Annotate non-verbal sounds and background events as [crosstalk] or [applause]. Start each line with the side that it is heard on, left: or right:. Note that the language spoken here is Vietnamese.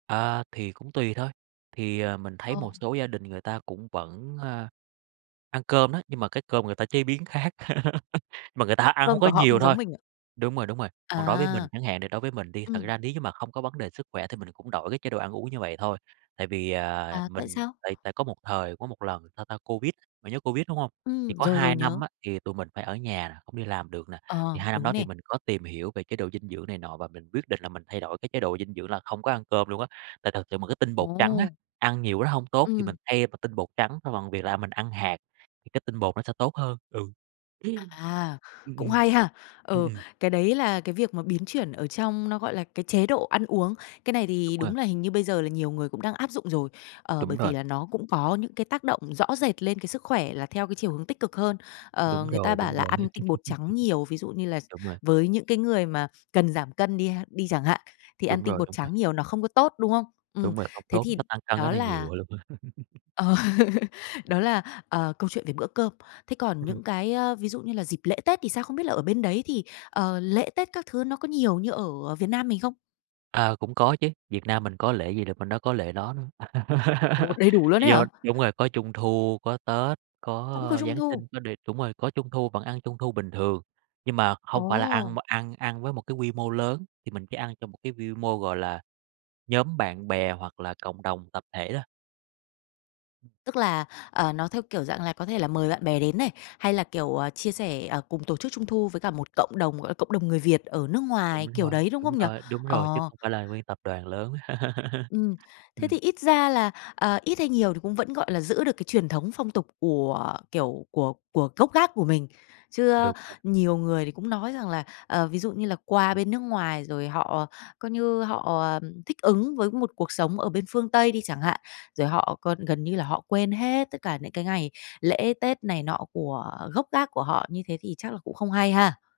right: À, thì cũng tùy thôi. Thì, à, mình thấy
left: Ờ.
right: một số gia đình người ta cũng vẫn, a, ăn cơm đó, nhưng mà cái cơm người ta chế biến khác, [laughs] mà người ta ăn hông
left: Cơm
right: có
left: của họ không
right: nhiều thôi.
left: giống mình ạ?
right: Đúng rồi, đúng rồi, còn đối với mình
left: À.
right: chẳng hạn, đ đối với mình đi, thật
left: Ừm.
right: ra nếu như mà không có vấn đề sức khỏe thì mình cũng đổi cái chế độ ăn uống như vậy thôi, tại vì, à,
left: À, tại
right: mình
left: sao?
right: tại tại có một thời có một lần, sao ta, Covid, bạn nhớ Covid, đúng hông? Thì
left: Ừm,
right: có
left: rồi,
right: 2
left: rồi,
right: năm
left: nhớ.
right: á, thì tụi mình phải ở nhà nè, không đi làm được nè, thì
left: Ờ,
right: 2 năm
left: đúng
right: đó thì
left: nè.
right: mình có tìm hiểu về chế độ dinh dưỡng này nọ và mình quyết định là mình thay đổi cái chế độ dinh dưỡng là không có ăn cơm luôn á, tại thực sự mà cái tinh bột trắng á,
left: Ồ.
right: ăn nhiều nó hông tốt thì mình
left: Ừm.
right: thay bằng tinh bột trắng bằng bằng việc là mình ăn hạt, thì cái tinh bột nó sẽ tốt hơn, ừ. Ừm.
left: À,
right: Ừm, ừm.
left: cũng
right: Ừm,
left: hay ha! Ừ,
right: ừm.
left: cái đấy là cái việc mà biến chuyển ở trong nó gọi là cái chế độ ăn uống. Cái này
right: Đúng
left: thì
right: rồi.
left: đúng là hình như bây giờ là nhiều người cũng đang áp dụng rồi, ờ, bởi
right: Đúng
left: vì
right: rồi.
left: là nó cũng có những cái tác động rõ rệt lên cái sức khỏe là theo cái chiều hướng tích cực hơn. Ờ,
right: Đúng
left: người ta
right: rồi,
left: bảo
right: đúng
left: là
right: rồi.
left: ăn tinh bột trắng nhiều, ví dụ như
right: [laughs]
left: là x
right: Đúng rồi.
left: với những cái người mà cần giảm cân đi ha đi chẳng hạn, thì ăn
right: Đúng
left: tinh
right: rồi,
left: bột
right: đúng rồi.
left: trắng nhiều nó không có tốt, đúng không? Ừm,
right: Đúng rồi, không
left: thế
right: tốt,
left: thì
right: nó tăng cân rất
left: đó
right: là
left: là
right: nhiều luôn á. [laughs]
left: Ờ. Đó là, ờ, câu chuyện về bữa cơm. Thế còn
right: Ừm.
left: những cái, ơ, ví dụ như là dịp lễ Tết thì sao, không biết là ở bên đấy thì, ờ, lễ Tết các thứ nó có nhiều như ở Việt Nam mình không?
right: À, cũng có chứ, Việt Nam mình có lễ gì là bên đó có lễ đó đó luôn.
left: Ồ!
right: [laughs]
left: Đầy đủ luôn ấy
right: Do
left: hả?
right: đúng rồi, có Trung thu, có Tết, có,
left: Cũng có
right: ơ,
left: Trung
right: Giáng
left: thu?
right: sinh, có đề đúng rồi, có Trung thu vẫn ăn Trung thu bình thường, nhưng mà hông phải là ăn
left: Ồ!
right: mà ăn ăn với một cái quy mô lớn, thì mình chỉ ăn trong một cái vi mô, gọi là, nhóm bạn bè hoặc là cộng đồng tập thể đó. Ừm.
left: Tức là, ờ, nó theo kiểu dạng là có thể là mời bạn bè đến này, hay là, kiểu, ờ, chia sẻ, ờ, cùng tổ chức Trung thu với cả một cộng đồng, gọi là, cộng đồng người Việt ở nước
right: Đúng
left: ngoài, kiểu
right: rồi,
left: đấy, đúng
right: đúng
left: không nhỉ?
right: rồi, đúng rồi, chứ
left: Ờ.
right: không phải là nguyên tập đoàn lớn. [laughs]
left: Ừm. Thế
right: Ừm.
left: thì ít ra là, ờ, ít hay nhiều thì cũng vẫn, gọi là, giữ được cái truyền thống phong tục của, kiểu, của của gốc gác của mình. Chứ á,
right: Đúng rồi.
left: nhiều người thì cũng nói rằng là, ờ, ví dụ như là qua
right: Ừm.
left: bên nước ngoài rồi họ coi như họ, à, thích ứng với một cuộc sống ở bên phương Tây đi chẳng hạn, rồi họ còn gần như là họ quên hết tất cả những cái ngày lễ, Tết này nọ của gốc gác của họ, như thế thì chắc là cũng không hay ha?